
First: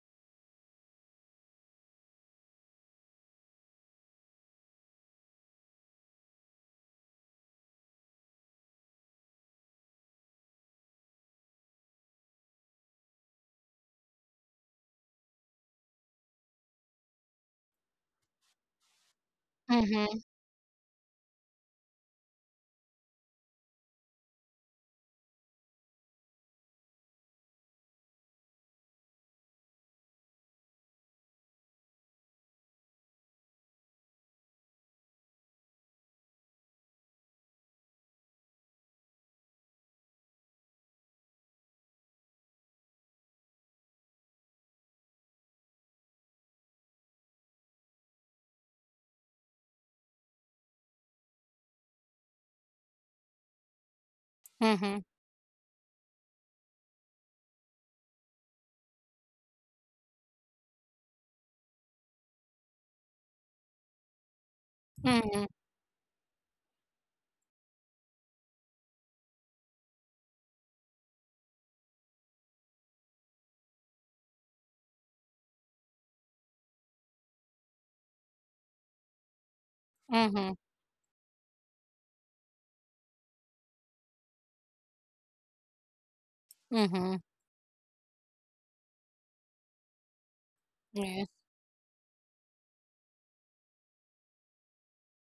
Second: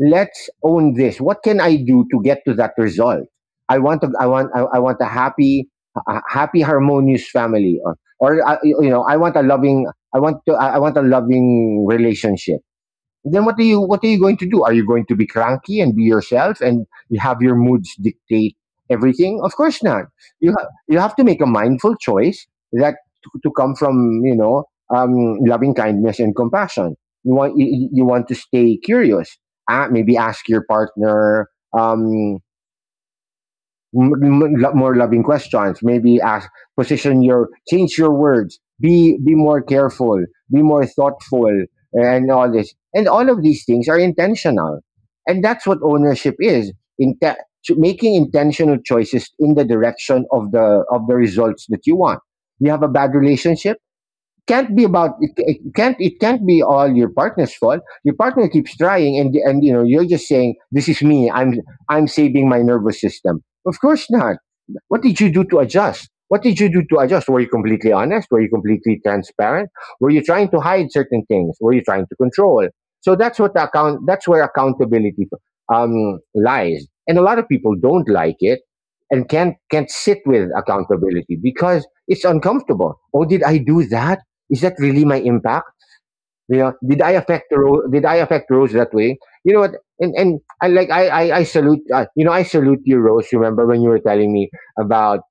S1: let's own this. What can I do to get to that result? I want a. I want, I want a happy, a happy harmonious family, or you know, I want a loving, I want to, I want a loving relationship. Then what are you, what are you going to do? Are you going to be cranky and be yourself and you have your moods dictate everything? Of course not.
S2: Mm-hmm.
S1: You have to make a mindful choice, that, to come from, you know, loving kindness and compassion. You want, you want to stay curious. Ah, maybe ask your partner, um, more loving questions, maybe ask, position your, change your words, be more careful, be more thoughtful, eh, and all this, and all of these things are intentional, and that's what ownership is, in, making intentional choices in the direction of the results that you want. You have a bad relationship. Can't be
S2: Mm-hmm.
S1: about it, it can't be all your partner's fault. Your partner keeps trying, and you know, you're just saying, this is me, I'm saving my nervous system. Of course not. What did you
S2: Mm-hmm.
S1: do to adjust? What did you do to adjust? Were you completely honest? Were you completely transparent? Were you trying to hide certain things? Were you trying to control? So that's what account that's where accountability lies, and a lot of people don't like it, and can't sit with
S2: Mm-hmm.
S1: accountability, because it's uncomfortable. Oh, did I do that? Is that really my impact? You know, did I
S2: Mm-hmm.
S1: affect Rose? Did I affect Rose that way? You know what? And I, like I
S2: Yes.
S1: I, I salute you know, I salute you, Rose. Remember when you were telling me about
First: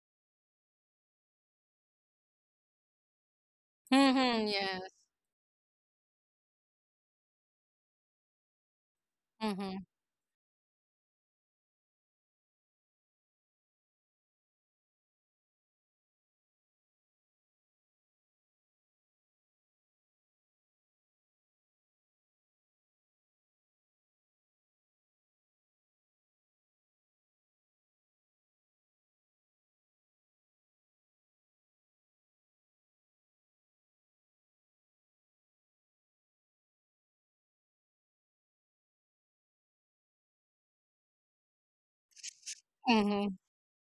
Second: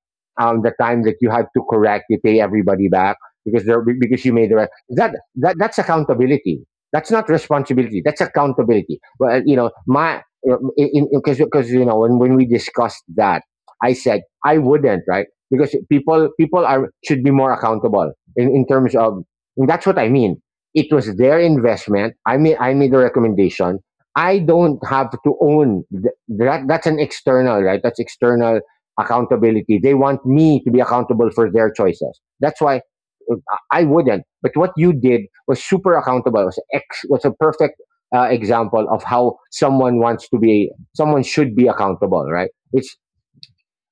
S1: the time that you had to correct, you pay everybody back because they're because you
S2: Mm-hmm.
S1: made the right.
S2: Yes.
S1: That's accountability. That's not responsibility. That's accountability. Well, you know
S2: Mm-hmm.
S1: my in because you know, when we discussed that, I said I wouldn't, right? Because people people are should be more accountable in terms of, and that's what I mean, it was their investment. I made a recommendation. I don't have to own that. That's an external, right? That's external accountability. They want me to be accountable for their choices. That's why uh, I wouldn't. But what you did was super accountable. It was was a perfect example of how someone wants to be. Someone should be accountable, right? It's
S2: Mm-hmm.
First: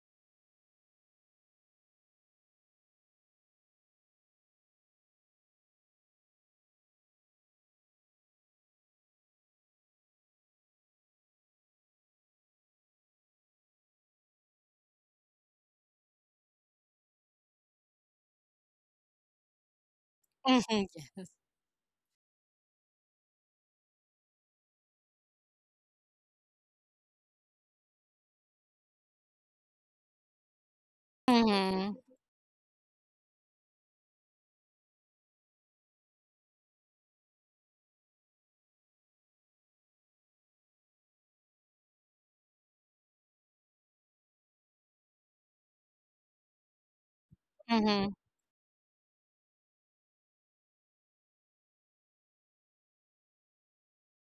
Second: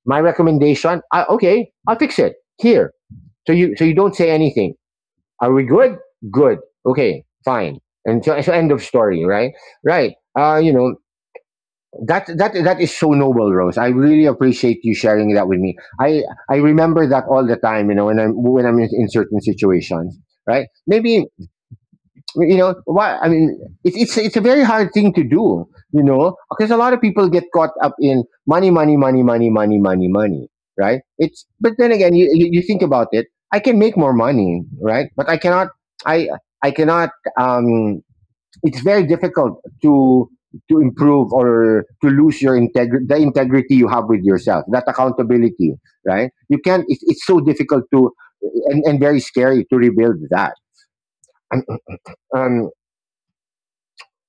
S1: my recommendation. I, okay, I'll fix it here. So you don't say anything. Are we good? Good. Okay, fine. And so end of story, right? Right. You know, that is so noble, Rose. I really appreciate you sharing that with me. I remember that all the time. You know, when I'm in certain situations, right?
S2: Mm-hmm.
S1: Maybe,
S2: Yes.
S1: you know why I mean, it's it's a very hard thing to do, you know, because a lot of people get caught up in money, money, money, money, money, money, money, right? It's, but then
S2: Mhm.
S1: again, you you think about it, I can make more money, right? But I cannot, i I cannot, um it's very difficult to improve, or to lose your integrity, the integrity you have with yourself, that accountability, right? You can't, it's so difficult to,
S2: Mhm.
S1: and very scary to rebuild that. um,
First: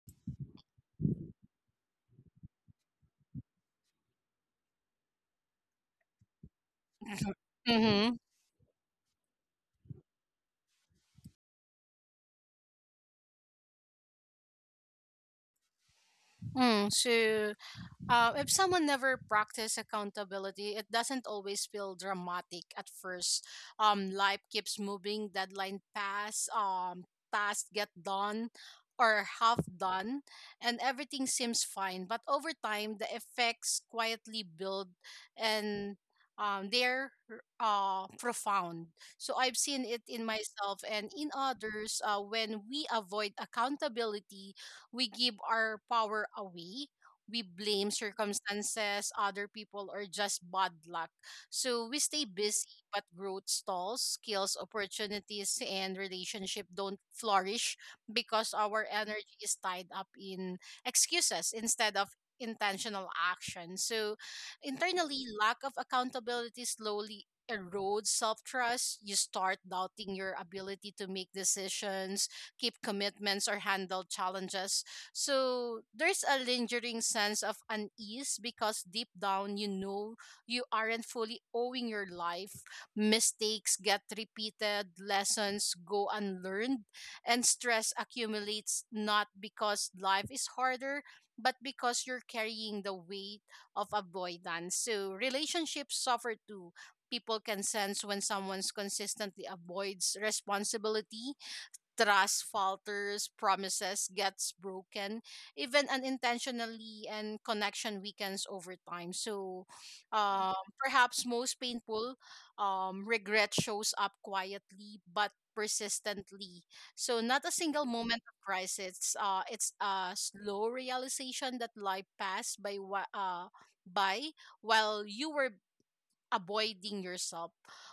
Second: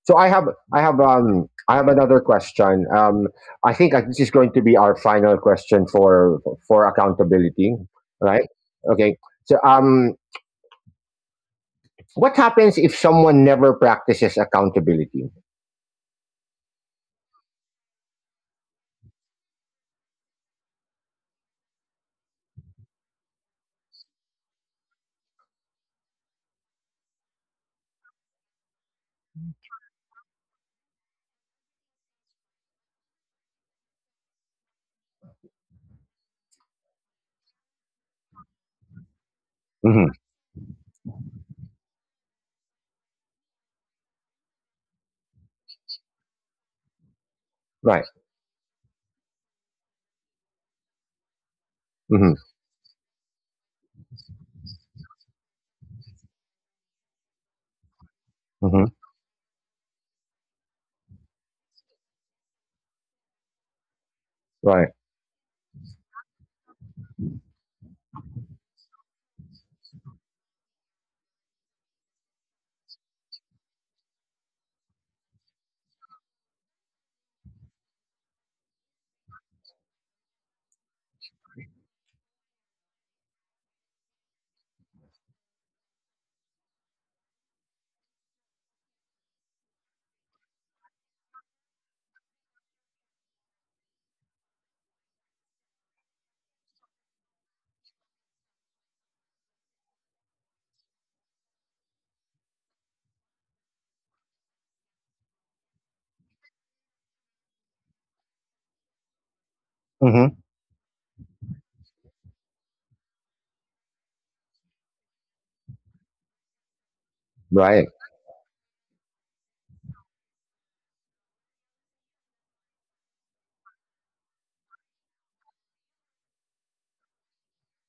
S1: So I have, I have I have another question. I think this is going to be our final question for accountability,
S2: mhm,
S1: right? Okay. So what happens if someone never practices accountability?
S2: so if someone never practices accountability, it doesn't always feel dramatic at first. Life keeps moving, deadline pass, tasks get done or half done, and everything seems fine. But over time, the effects quietly build, and they're profound. So I've seen it
S1: Hmm.
S2: in myself and in others. When we avoid accountability, we give our power away. We blame
S1: Right.
S2: circumstances, other people, or just bad luck. So we stay
S1: Hmm.
S2: busy, but growth stalls, skills, opportunities, and relationship don't flourish because our
S1: Hmm.
S2: energy is tied up in excuses instead of intentional action. So
S1: Right.
S2: internally, lack of accountability slowly erodes self-trust. You start doubting your ability to make decisions, keep commitments or handle challenges, so there's a lingering sense of unease because deep down you know you aren't fully owing your life. Mistakes get repeated, lessons go unlearned, and stress accumulates not because life is harder, but because you're carrying the weight of avoidance. So relationships suffer too. People can sense when someone's consistently avoids responsibility. Trust falters, promises gets broken, even unintentionally, and connection weakens over time. So,
S1: Hmm.
S2: perhaps most painful, regret shows up quietly but persistently. So, not a single
S1: Right.
S2: moment of crisis. It's a slow realization that life passed by while you were avoiding yourself.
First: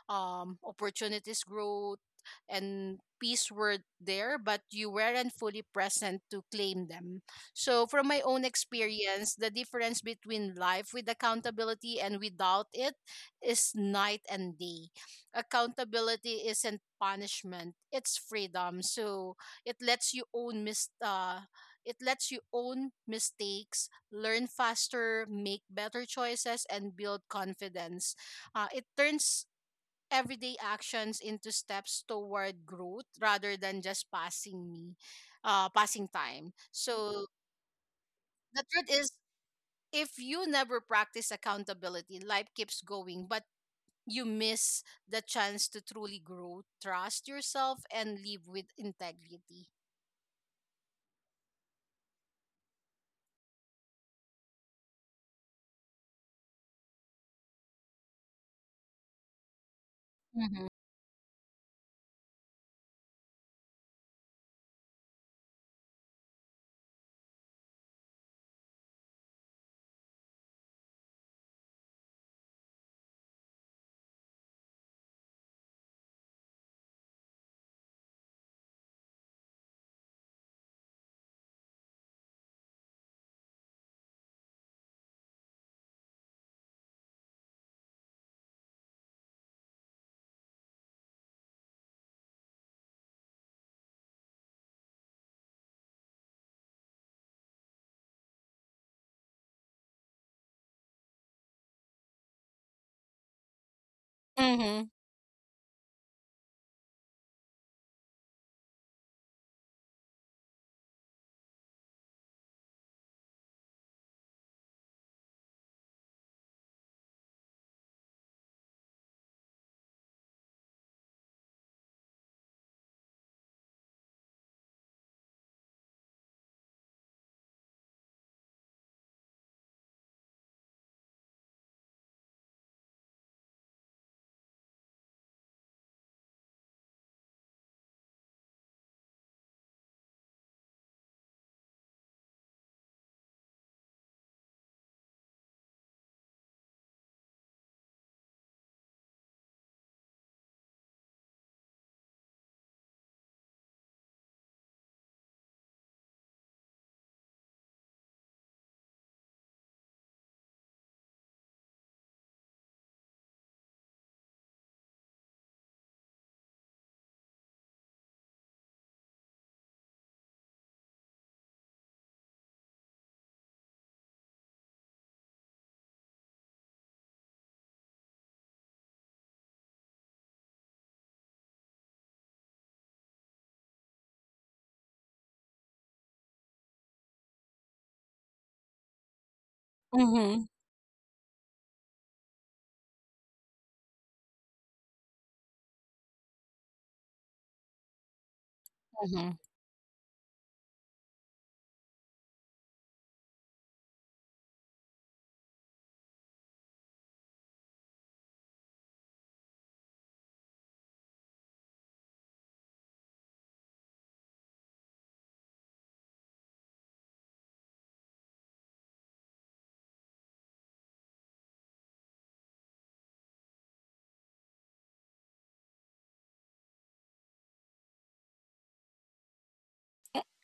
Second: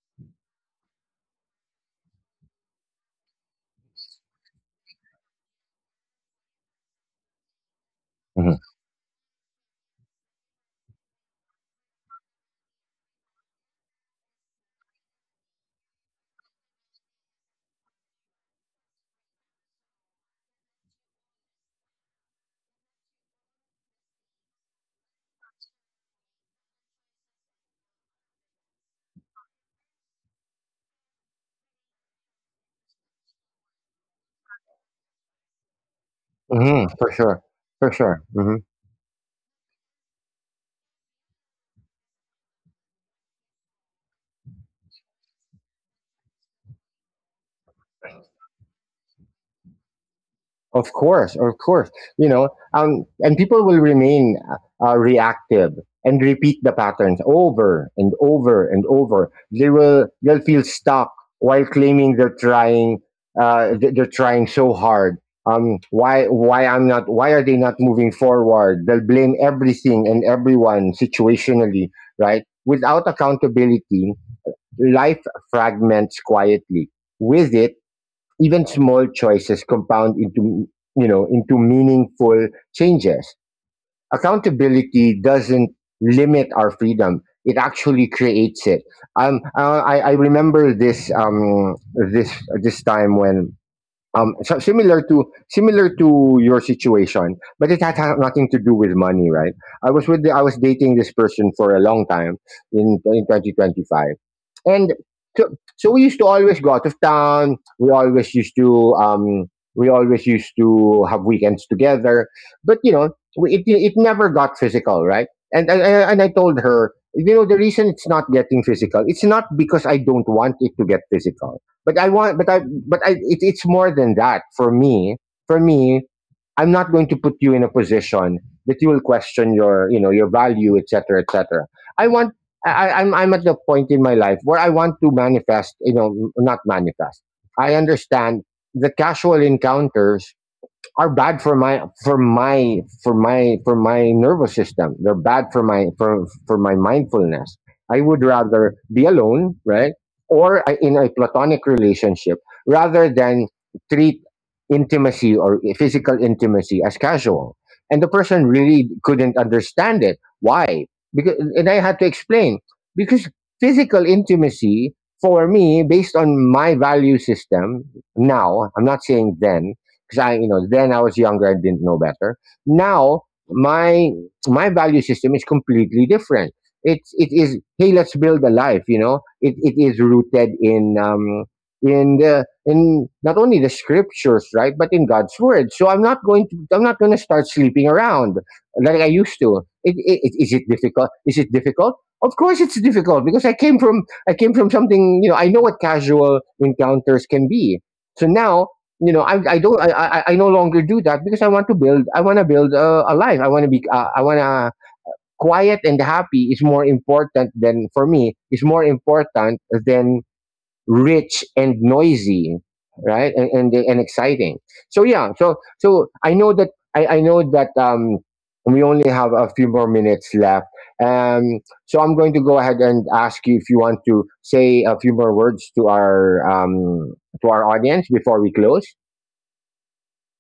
S2: Um, opportunities, growth and peace were there but you weren't fully present to claim them. So from my own
S1: Hmm.
S2: experience the difference between life with accountability and without it is night and day. Accountability isn't punishment, it's freedom. So it lets you own mis- uh, it lets you own mistakes, learn faster, make better choices and build confidence. It turns everyday actions into steps toward growth rather than just passing time.
S1: Hmm. For
S2: So
S1: sure. For sure.
S2: the
S1: Hmm.
S2: truth is, if you never practice accountability, life keeps going, but you miss the chance to truly grow, trust yourself, and live with integrity.
S1: Of course, of course. You know, and people will remain reactive and repeat the patterns over and over and over. They'll feel
S2: Mm-hmm.
S1: stuck while claiming they're trying, they're trying so hard. Why I'm not, why are they not moving forward? They'll blame everything and everyone situationally, right? Without accountability, life fragments quietly. With it, even small choices compound into, you know, into meaningful changes. Accountability doesn't limit our freedom, it actually creates it. I remember this, this time when, similar to your situation, but it had nothing to do with money, right? I was with the, I was dating this person for a long time in 2025,
S2: Mm-hmm.
S1: and so, so we used to always go out of town. We always used to we always used to have weekends together, but you know, we, it never got physical, right? And I told her, you know, the reason it's not getting physical, it's not because I don't want it to get physical, but I want, but I, it's more than that for me. For me, I'm not going to put you in a position that you will question your, you know, your value, etc., cetera, etc. Cetera. I want, I'm at the point in my life where I want to manifest, you know, not manifest. I understand the casual encounters are bad for my for my for my for my nervous system. They're bad for my mindfulness. I would rather be alone, right, or I- in a platonic relationship, rather than treat intimacy or physical intimacy as casual. And the person really couldn't understand it. Why? Because, and I had to explain, because physical intimacy for me, based on my value system now, I'm not saying then, because I, you know, then I was younger, I didn't know better. Now my value system is completely different. It is, hey, let's build a life. You know, it is rooted in the, in not only the scriptures, right, but in God's word. So I'm not going to, I'm not going to start sleeping around like I used to. It,
S2: Mm-hmm.
S1: is it difficult? Is it difficult? Of course, it's difficult, because I came from, I came from something. You know, I know what casual encounters can be. So now, you know, I don't, I no longer do that, because I want to build, I want to build a life, I want to be, I want to, quiet and happy is more important than, for me is more important than rich and noisy, right, and and exciting. So yeah, so so I know that I know that we only have a few more minutes left, um so I'm going to go ahead and ask you if you want to say a few more words to our, um to our audience before we close.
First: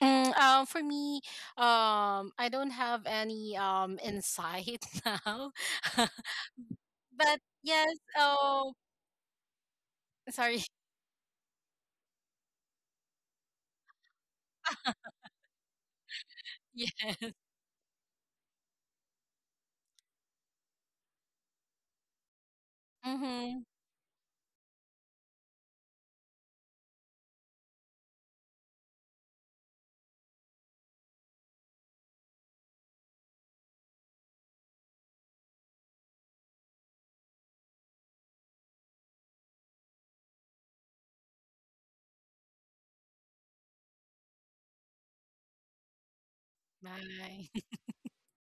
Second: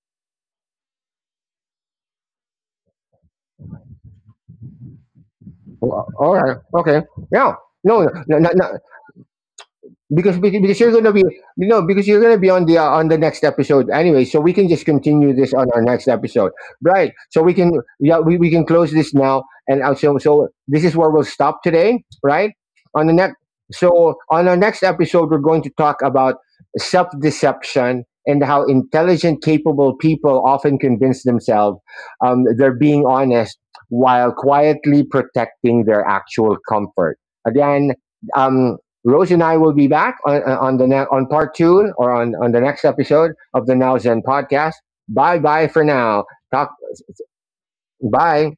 S2: Mm, for me, I don't have any insight now,
S1: Oh, all right. Okay.
S2: but
S1: Yeah.
S2: yes.
S1: No. No. No.
S2: Oh,
S1: No, because
S2: sorry.
S1: you're gonna be, no, because you're gonna be on the next episode anyway, so we can just continue this on our next episode, right?
S2: Yeah.
S1: So we can, yeah, we can close this now, and so so this is where we'll stop today, right, on the next.
S2: Mm-hmm.
S1: So on our next episode, we're going to talk about self-deception, and how intelligent, capable people often convince themselves they're being honest while quietly protecting their actual comfort. Again, um, Rose and I will be back on the on part two, or on the next episode of the Now Zen podcast. Bye bye for now. Talk,
S2: Bye.
S1: bye.